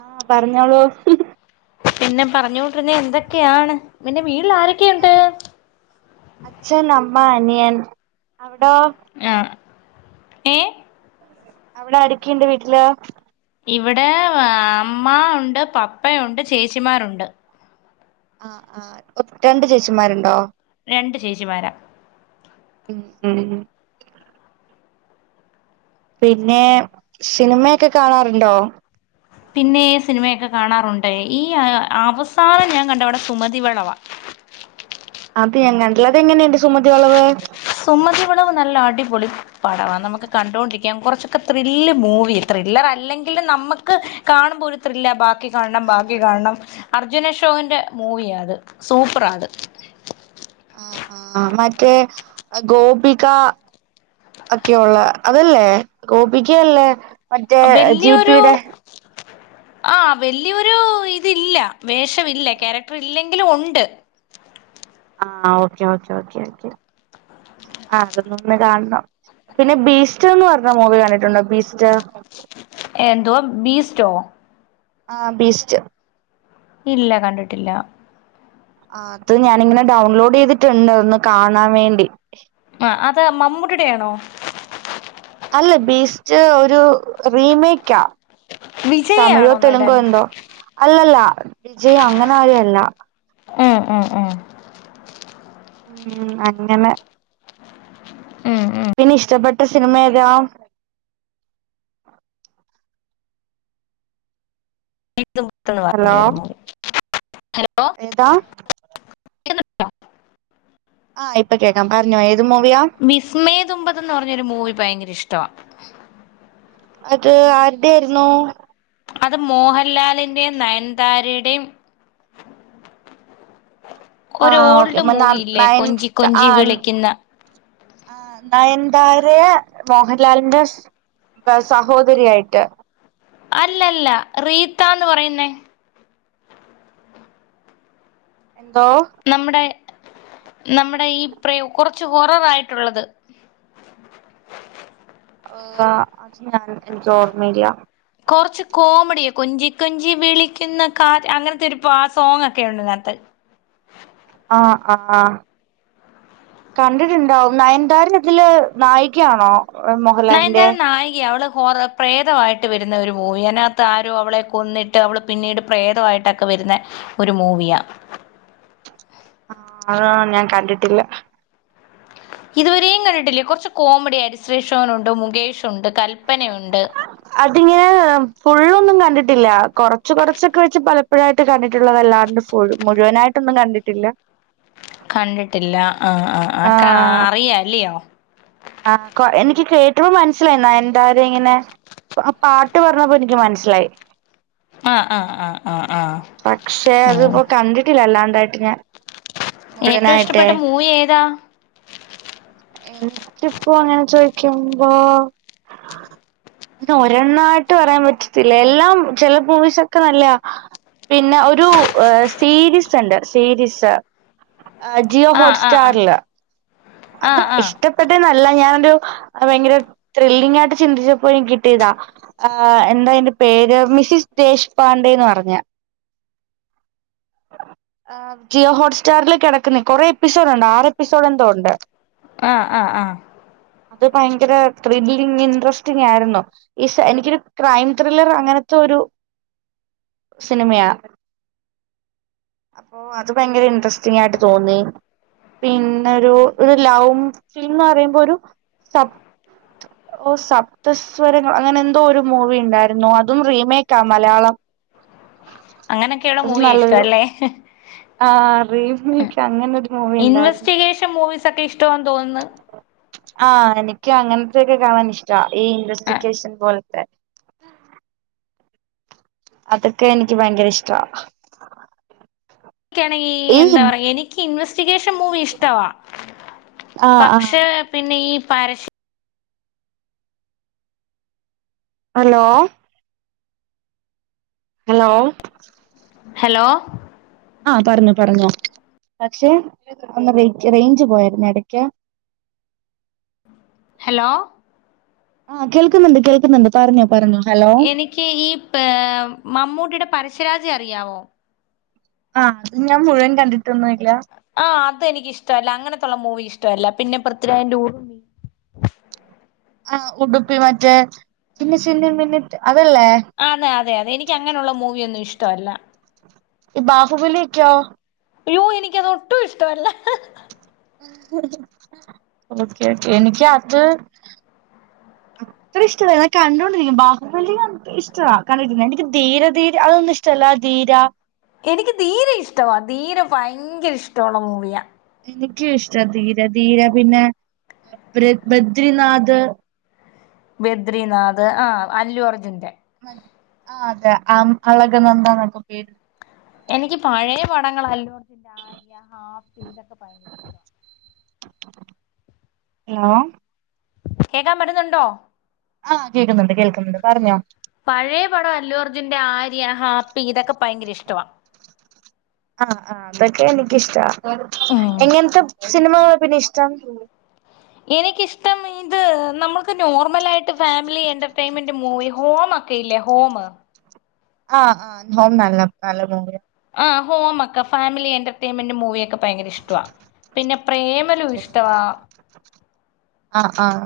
ആഹ് പറഞ്ഞോളൂ പിന്നെ പറഞ്ഞു കൂട്ട് പിന്നെ എന്തൊക്കെയാണ് നിൻ്റെ വീട്ടിൽ ആരൊക്കെയാ ആഹ് അച്ഛൻ അമ്മ അനിയൻ അവിടോ? ആഹ് ഏഹ് അവിടെ ആരൊക്കെയുണ്ട് വീട്ടില്? ഇവിടെ ആഹ് അമ്മ ഒണ്ട് പപ്പ ഒണ്ട് ചേച്ചിമാരൊണ്ട് ആഹ് ആഹ് ഒറ്റ് രണ്ട് ചേച്ചിമാരുണ്ടോ? രണ്ട് ചേച്ചിമാരാ ഉം ഉം പിന്നെ സിനിമയൊക്കെ കാണാറുണ്ടോ? പിന്നെ സിനിമയൊക്കെ കാണാറുണ്ട് ഈ അവസാനം ഞാൻ കണ്ട സിനിമ സുമതി വളവ് ആണ് അത് ഞാൻ കണ്ടില്ല ല്ലോ അത് എങ്ങനെയുണ്ട് സുമതി വളവ് സുമതി വളവ് നല്ല അടിപൊളിയ പടവാ നമുക്ക് കണ്ടോണ്ടിരിക്കാം കുറച്ചൊക്കെ ത്രില്ല് മൂവി ത്രില്ലർ അല്ലെങ്കിൽ നമുക്ക് കാണുമ്പോൾ ഒരു ത്രില്ല ബാക്കി കാണണം ബാക്കി കാണണം എന്ന് അർജുനഷോവിന്റെ മൂവിയ അത് സൂപ്പറാ അത് ഉം ഉം മറ്റേ ഗോപിക ഒക്കെ ഉള്ളെ അതല്ലേ ഗോബിക അല്ലെ മറ്റേ ജി പി യുടെ ആഹ് വല്ല്യരു വേഷമില്ല ക്യാരക്ടർ ഇല്ലെങ്കിൽ എങ്കിലും ഉണ്ട് ആഹ് ഓക്കേ ഓക്കേ ഓക്കെ ഓക്കെ ആഹ് അതൊന്ന് കാണണം പിന്നെ ബീസ്റ്റ എന്ന് പറഞ്ഞ മൂവി കണ്ടിട്ടുണ്ടോ ബീസ്റ്റ എന്ത വോ ബീ സ്റ്റോ ആഹ് ബീസ്റ്റ് ഇല്ല കണ്ടിട്ടില്ല ആഹ് അത് ഞാനിങ്ങനെ ഡൗൺലോഡ് ചെയ്തിട്ടുണ്ട് ഒന്ന് കാണാൻ വേണ്ടി ആഹ് അത് മമ്മൂട്ടുടെയാണോ അല്ല ബീസ്റ്റ് ഒരു റീമേക്ക് യാ തമിഴോ വിജയാണോ തെലുങ്കോ നടൻ എന്തോ അല്ലല്ല വിജയ അങ്ങനെ ആരും അല്ല ഏഹ് എഹ് എഹ് ഉം അങ്ങനെ ഉം ഉം പിന്നെ ഇഷ്ടപ്പെട്ട സിനിമ ഏതാ [unintelligible] ഹലോ മൂവി ഹലോ ഏതാ ആഹ് ഇപ്പൊ കേൾക്കാം പറഞ്ഞോ ഏത് മൂവിയ വിസ്മേ തുമ്പത് എന്ന് പറഞ്ഞൊരു മൂവി ഭയങ്കര ഇഷ്ട അത് ആരുടെ ആയിരുന്നു അത് മോഹൻലാലിന്റെയും നയൻതാരുയുടെയും ഒരു ആഹ് ഓക്കെ ഓൾഡ് മൂവി ഇല്ലേ നയൻ കൊഞ്ചി താ കൊഞ്ചി ആഹ് വിളിക്കുന്ന ആഹ് നായന്താരെ മോഹൻലാലിന്റെ സ് സഹോദരിയായിട്ട് അല്ലല്ല റീത്ത എന്ന് പറയുന്നേ എന്തോ നമ്മുടെ നമ്മുടെ ഈ പ്ര കുറച്ച് കൊററായിട്ടുള്ളത് അത് ഞാൻ എനിക്ക് ഓർമീയില കുറച്ച് കോമഡിയോ കൊഞ്ചി കൊഞ്ചി വിളിക്കുന്ന കാ അങ്ങനത്തെ ഒരു സോങ് ഒക്കെ ഉണ്ട് അതിനകത്ത് ആഹ് ആഹ് കണ്ടിട്ടുണ്ടാവും നയൻന്താര ഇതില് നായികയാണോ മോഹൻലാലിന്റെ നയൻ‌താര നായികയ അവള് ഹോറോ പ്രേതമായിട്ട് വരുന്ന ഒരു മൂവി അതിനകത്ത് ആരോ അവളെ കൊന്നിട്ട് അവൾ പിന്നീട് പ്രേതവായിട്ടൊക്കെ വരുന്ന ഒരു മൂവിയാ ആഹ് ഞാൻ കണ്ടിട്ടില്ല ഇതുവരെയും കണ്ടിട്ടില്ലേ കുറച്ച് കോമഡി അരിശ്രീ ശോനുണ്ട് മുകേഷുണ്ട് കല്പനയുണ്ട് അതിങ്ങനെ ഫുള് ഓന്നും കണ്ടിട്ടില്ല കൊറച്ച് കൊറച്ചൊക്കെ വെച്ച് പല ഇപ്പോഴായിട്ട് കണ്ടിട്ടുള്ളത്ല്ലാണ്ട് ഫുൾ മുഴുവനായിട്ടൊന്നും കണ്ടിട്ടില്ല കണ്ടിട്ടില്ല ആഹ് ആഹ് ആഹ് കാ അറിയാം അല്ലയോ ആഹ് എനിക്ക് കേട്ട് പൾ മനസ്സിലായിന്നാ നയൻ‌താര ഇങ്ങനെ ആഹ് പാട്ട് പറഞ്ഞപ്പോ എനിക്ക് മനസ്സിലായി ആഹ് ആഹ് ആഹ് ആഹ് ആഹ് പക്ഷെ അത്പ്പോ കണ്ടിട്ടില്ല അല്ലാതായിട്ട് ഞാൻ ഏറ്റവും മുഴുവനായിട്ടെ ഇഷ്ടപ്പെട്ട മൂവി ഏതാ ിചിപ്പ അങ്ങനെ ചോദിക്കുമ്പോ ഇ ഒരെണ്ണായിട്ട് പറയാൻ പറ്റത്തില്ല എല്ലാം ചില വിസ്ഒക്കെ നല്ല പിന്നെ ഒരു സീരീസ് ഉണ്ട് സീരീസ് ജിയോ ആ ഹോട്ട് ആ ആ സ്റ്റാറില് അത് ആഹ് ആഹ് ഇഷ്ട പെട്ട നല്ല ഞാനൊരു ഭയങ്കര ത്രില്ലിംഗ ആയിട്ട് ചിന്തിച്ചപ്പോ കിട്ടിയതാ ആ എന്താ എറെ പേര് മിസിസ് ദേശ്പാണ്ഡേന്ന് പറഞ്ഞ ആ ജിയോ ഹോട്ട് സ്റ്റാറില് കിടക്കുന്ന കൊറെ എപ്പിസോഡ ഉണ്ട് ആറ് എപ്പിസോഡ് എന്തോ ഉണ്ട് ആഹ ആഹ ആഹ അത് ഭയങ്കര ത്രില്ലിങ് ഇൻട്രസ്റ്റിങ് ആയിരുന്നു ഈ എനിക്കൊരു ക്രൈം ത്രില്ലർ അങ്ങനത്തെ ഒരു സിനിമയാ അപ്പോൊ അത് ഭയങ്കര ഇൻട്രസ്റ്റിങ് ആയിട്ട് തോന്നി പിന്നരു ഒരു ലൗവ് ഫിലിമം ഫം എന്നറയുമ്പോ ഒരു സബ ഓ സപ്തസ്വരങ്ങൾ അങ്ങനെ എന്തോ ഒരു മൂവി ഉണ്ടായിരുന്നോ അതും റീമേക്ക് ആ മലയാളം [inaudible] അങ്ങനൊക്കെയുള്ള അത് മൂവിയ ഇഷ്ട നല്ലൊരു അല്ലെ ആ റീിമിക്ക്കഅങ്ങനെൊ ഒരു മൂവി ഉണ്ട് ഇൻവെന്റികേഷൻ മൂവീസ് ഒക്കെ ഇഷ്ടെന്ന് തോന്നുന്നു ആഹ എനിക്ക് അങ്ങനത്തൊക്കെ കാണൻ ഇഷ്ട ഈ ഇൻവെസ്റ്റിഗേഷൻ പോലത്തെ അതൊക്കെ എനിക്ക് ഭയങ്കര ഇഷ്ട ണെങ്ക എന്താ പറയാ എനിക്ക് എ ഇൻവെസ്റ്റിഗേഷൻ മൂവി ഇഷ്ടവാ ആ ആ പക്ഷെ പിന്നെ ഈ പര ഹലോ ഹലോ ഹലോ ആഹ പറഞ്ഞു പറഞ്ഞോ പക്ഷെ റേഞ്ച് പോയായിുന്ന എടയ്ക്ക് [inaudible] ഹലോ ആ് കേൾക്കുന്നുണ്ട് കേൾക്കുന്നുണ്ട് പറഞ്ഞോ പറഞ്ഞോ ഹലോ എനിക്ക് ഈ മമ്മൂട്ടിയുടെ പരസ്യരാജ അറിയാവോ ആഹ ഞാൻ മുഴുവൻ കണ്ടിട്ടൊന്നും അല്ല ആഹ് അത് എനിക്ക് ഇഷ്ടല്ല അങ്ങനത്തുള്ള മൂവി ഇഷ്ടവല്ല പിന്നെൃഥവിരാജ്റെൂ ആ ഉടുപ്പി മറ്റേ പിന്നെ സിന്നി മിന്നി അതല്ലേ അതെ അതെ അതെ എനിക്ക് അങ്ങനെയുള്ള മൂവിയ ഒന്നും ഇഷ്ടവല്ല ഈ ബാഹുബിലക്കെയോ അയ്യോ എനിക്ക അത് ഒട്ടും ഇഷ്ടല്ല ഓക്കെ ഒക്കെ എനിക്ക് അത് ഇരി ഇഷ്ടല്ലെ കണ്ടുകണ്ടിരിക്ക ബാഹുബലി ഇഷ്ട കണ്ടിരിക്കുന്ന എനിക്ക് ധീര ധീര അതൊന്നും ഇഷ്ടമല്ല ധീര എനിക്ക് ധീരെ ഇഷ്ടമാണ് ധീരെ ഭയങ്കര ഇഷ്ടമുള്ള മൂവിയാ എനിക്ക ഇഷ്ടം ധീര ധീര പിന്നെ ബദ്രിനാഥ് ബദ്രനാഥ് ആ് അല്ലു അർജുന്റെ ആ അതെ ആ അളക നന്താന്നൊക്കെ പേര് എനിക്ക് പഴയ പടങ്ങൾ അല്ലോത്തിന്റെ ആര്യ ഹാഫി ഇതൊക്കെയ ഹലോ കേൾക്കാ പറ്റുന്നുണ്ടോ ആഹ് കേക്കുന്നുണ്ട് കേൾക്കുന്നുണ്ട് പറഞ്ഞോ പഴെപടം അല്ലുവർജിന്റെ ആര്യ ഹാപ്പി ഇതൊക്കെ ഭയങ്കര ഇഷ്ടുവ ആഹ് ആ അതൊക്കെ എനിക്കിഷ്ടാ ഉം എങ്ങനത്തെ സിനിമകളെ പിന്നെ ഇഷ്ടം എനിക്കിഷ്ടം ഇത് നമ്മൾക്ക് നോർമല ആയിട് ഫാമിലി എന്റർ ടൈംമെന്റ് മൂവി ഹോമൊക്കെ ഇല്ലേ ഹോമ് ആഹ് ആഹ് നോം നല്ല നല്ല മോ ആഹ് ഹോമക്ക ഫാമിലി എന്റർടൈമ്ന്റ് മൂവിയൊക്കെ ഭയങ്കര ഇഷ്ട ടുവാ പിന്നെ പ്രേമലു ഇഷ്ടവാ ആഹ് ആഹ്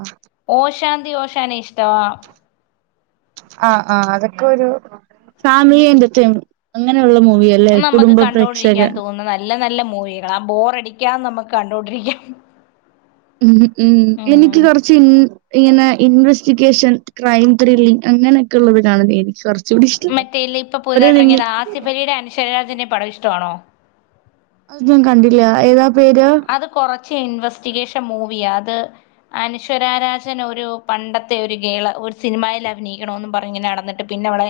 ഓഷാന്തി ഓഷാന ഇഷ്ടവാ [inaudible] ആഹ് ആഹ് അതൊക്കെ ഒരു ഫാമിലി എന്റർടൈ അങ്ങനെയുള്ള മൂവിയ ഇല്ലെ നമുക്ക് കുടുംബ പ്രേക്ഷക കണ്ടോണ്ടിരിക്കാൻ തോന്നുന്ന നല്ല നല്ല മൂവികള ബോറടിക്കാന്ന് നമ്മുക്ക് കണ്ടോണ്ടിരിക്കാം ഉം ഉം എനിക്ക് ഉം കൊറച്ച് ഇൻ ഇങ്ങനെ ഇൻവെസ്റ്റിഗേഷൻ ക്രൈം ത്രില്ലിംങ് അങ്ങനൊക്കെ ഉള്ളവിടാണ് എനിക്ക് കൊർ ചൂടി ഇഷ്ട്ടം. അപ്പത് സിഫലിടെ അൻഷര രാജനെ പടം ഇഷ്ടമാണോ? അത് ഞാൻ കണ്ടില്ല ഏതാ പേര്? അത് കൊറച്ച് ഇൻവെസ്റ്റിഗേഷൻ മൂവിയ അത് അനശ്വര രാജൻ ഒരു പണ്ടത്തെ ഒരു ഗേള് ഒരു സിനിമയിൽ അഭിനയിക്കണമന്ന് പറഞ്ഞിങ്ങനെ നടന്നി പിന്നെ അവളെ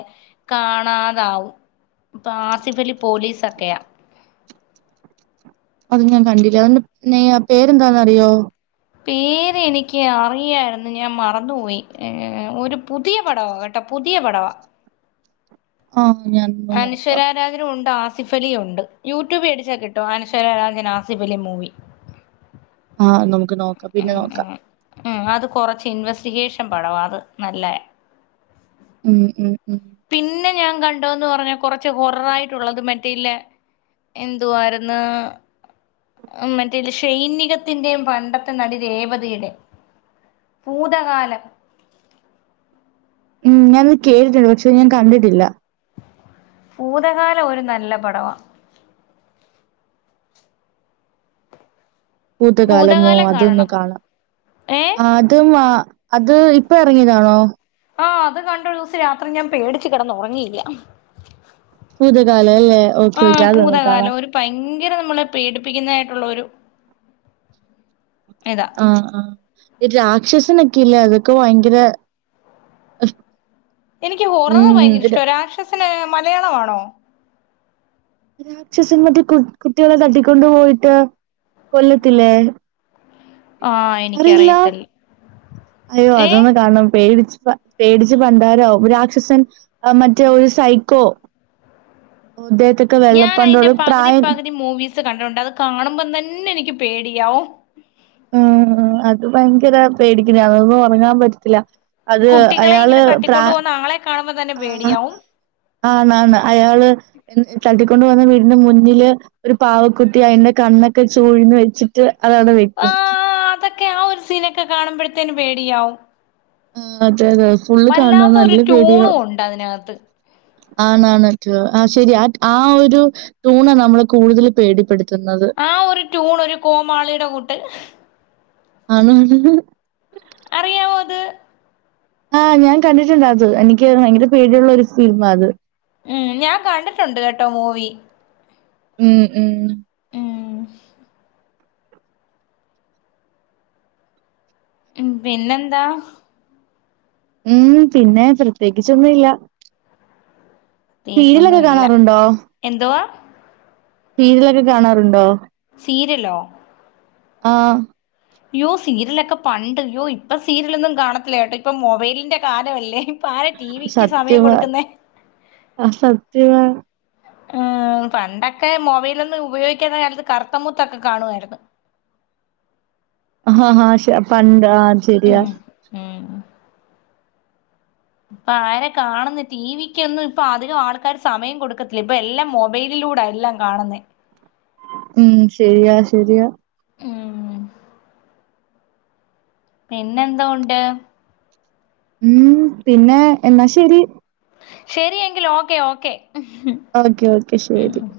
കാണാതാവും ഇപ്പൊ ആസിഫലി പോലീസൊക്കെയാ അത് ഞാൻ കണ്ടില്ല അതിന്റെ നേയ പേരെന്താന്നറിയോ? പേര് എനിക്ക് അറിയാര്ന്നു ഞാൻ മറന്നുപോയി. ഒരു പുതിയ പടമാകട് ട്ടൊ പുതിയ പടവ ആഹ്‌ ഞാൻ ഒന്ന് നോക്കാം ല്ലാവരുംണ്ട് ആസിഫലി ഉണ്ട് യൂട്യൂബ് അടിച്ചാൽ കിട്ടും അനശ്വര രാജൻ ആസിഫലി മൂവി. ആഹ്‌ നമുക്ക് നോക്കാം പിന്നെ നോക്കാം ഉം അത് കൊറച്ച് ഇൻവെസ്റ്റിഗേഷൻ പടവാ അത് നല്ല്യ ഉം ഉം ഉം പിന്നെ ഞാൻ കണ്ടോന്ന് പറഞ്ഞാ കൊറച്ചു ഹൊററോറായിട്ടുള്ളതും മെ ട്ടില്ല എന്തു ആയിരുന്ന ഉം മറ്റേ ഷൈനികത്തിന്റെയും പണ്ടത്തെ നടി രേവതിയുടെ ഭുതകാലം. ഉം ഞാനത് കേട്ടിട്ടുണ്ട് പക്ഷെ ഞാൻ കണ്ടിട്ടില്ല ഭുതകാലം ഒരു നല്ല പടവാ ഭൂതകാലമോ ഭൂതകാലം അതൊന്ന് കാണണം കാണാം ഏ ആ ത് മ അത് ഇപ്പ ഇറങ്ങിയതാണോ? ആഹ് അത് കണ്ടരൂസം രാത്രി ഞാൻ പേടിച്ച് കിടന്നുറങ്ങിയില്ല ഭുതകാല അല്ലേ ഓക്കെ ഓക്കെ ആഹ് അതൊന്നു ഭൂതകാലം കാണാം. ഒരു ഭയങ്കര നമ്മളെ പേടിപ്പിക്കുന്നതായിട്ടുള്ളൊരു ഇത ആഹ് ആഹ്‌ ഇ രാക്ഷസനൊയക്കെ ഇല്ലേ അതൊക്കെ ഭയങ്കര അഹ്‌ എനിക്ക് ഹൊററ് ഭയങ്കര ഇഷ്ട രാക്ഷസന് മലയാളവാണോ? രാക്ഷസൻ മറ്റെ കു കുട്ടികളെ തട്ടിക്കൊണ്ട് പോയിട്ട് കൊല്ലത്തില്ലേ? ആഹ് അറിയില്ല? എനിക്കറിയത്തിൽ അയ്യോ അതൊന്നു കാണണം പേടിച് പേടിച്ച് പണ്ടാരാവും. രാക്ഷസൻ അ മറ്റേരു സൈക്കോ. [unintelligible] ഞാൻ അയിൻ്റെ വെള്ളപ്പണ്ടോട് പകുതി പ്രായം പകുതി മൂവീസ് കണ്ടിട്ടുണ്ട് അത് കാണുമ്പം തന്നെ എനിക്ക് പേടിയാവും ഉം അത് ഭയങ്കര പേടിക്ക്ണയ അതൊന്നും ഉറങ്ങാൻ പറ്റത്തില്ല അത് കുട്ടികളെ അയാള് ഇങ്ങനെ പ്ര തട്ടിക്കൊണ്ടു പോകുന്ന ആളെ കാണുമ്പോ തന്നെ പേടിയാവും. ആണ് ആണ് അയാള് തട്ടിക്കൊണ്ട് പോവുന്ന വീടിന്റെ മുന്നില് ഒരു പാവക്കുട്ടി അയിന്റെ കണ്ണൊക്കെ ചൂഴ്ന്ന് വെച്ചി ത് അതവിടെ വെക്കും. ക്യാഒരു സീനൊക്കെ കാണുമ്പഴത്തേന് പേടിയാവും. അതെ അതെ ഫുള്ള് വല്ലാത്ത കാണണം ഒരു നല്ല ട്യൂണും പേടിയാവും. ഉണ്ട് അതിനകത്ത് ആണാണ് ട്യൂ ആ ശരിയ ആ ഒരു ടൂണ് നമ്മളെ കൂടുതൽ പേടിപ്പെട് ആ ഒരു ട്യൂണൊരു കോമാളിയുടെ കൂട്ട് ആണ് ഉം അറിയാവോ അത്? ആഹ് ഞാൻ കണ്ടിട്ടുണ്ടത്. എനിക്ക് ഭയങ്കര പേടിയുള്ള ഒരു ഫിൽമാത്. ഉം ഞാൻ കണ്ടിട്ടുണ്ട് കേട്ടോ മൂവി. ഉം ഉം ഉം... ഉം പിന്നെന്താ? ഉം പിന്നെ പ്രത്യേകിച്ചൊന്നുഇല്ല ത്യേകിച്ചൊന്നുഇല്ല. കാണാറുണ്ടോ എന്തുവാ? സീരിലൊക്കെ കാണാറുണ്ടോ? സീര്യലോ? ആഹ്‌ യ്യോ സീരിലൊക്കെ പണ്ട്, യ്യോ ഇപ്പ സീരിലൊന്നും കാണത്തില്ല കേട്ടോ, ഇപ്പം മൊബൈലിന്റെ കാലവല്ലേ പാരട്ടീ സത്യവാ അഹ് സത്യവാ. ഉം.. പണ്ടൊക്കെ മൊബൈലൊന്നും ഉപയോഗിക്കാത്ത കാലത്ത് കറുത്തമുത്തൊക്കെ കാണുവായിരുന്നു ആഹഹാ ശ് പണ്ട് ആഹ് ശെരിയാ ഉം ഉം പ്പാര കാണുന്ന ടി വിക്കൊന്നും ഇപ്പൊ അധികം ആൾക്കാർ സമയം കൊടുക്കത്തില്ല. ഇപ്പൊ എല്ലാം മൊബൈലിലൂടെ എല്ലാം കാണുന്നെ ഉം ശരിയാ ശരിയാ ഉം പിന്നെന്തോ ഉണ്ട് ഉം പിന്നെ എന്നാ ശരി ശരിയെങ്കിൽ ഓക്കേ ഓക്കെ ഓക്കെ ഓക്കെ ശെരി ഉം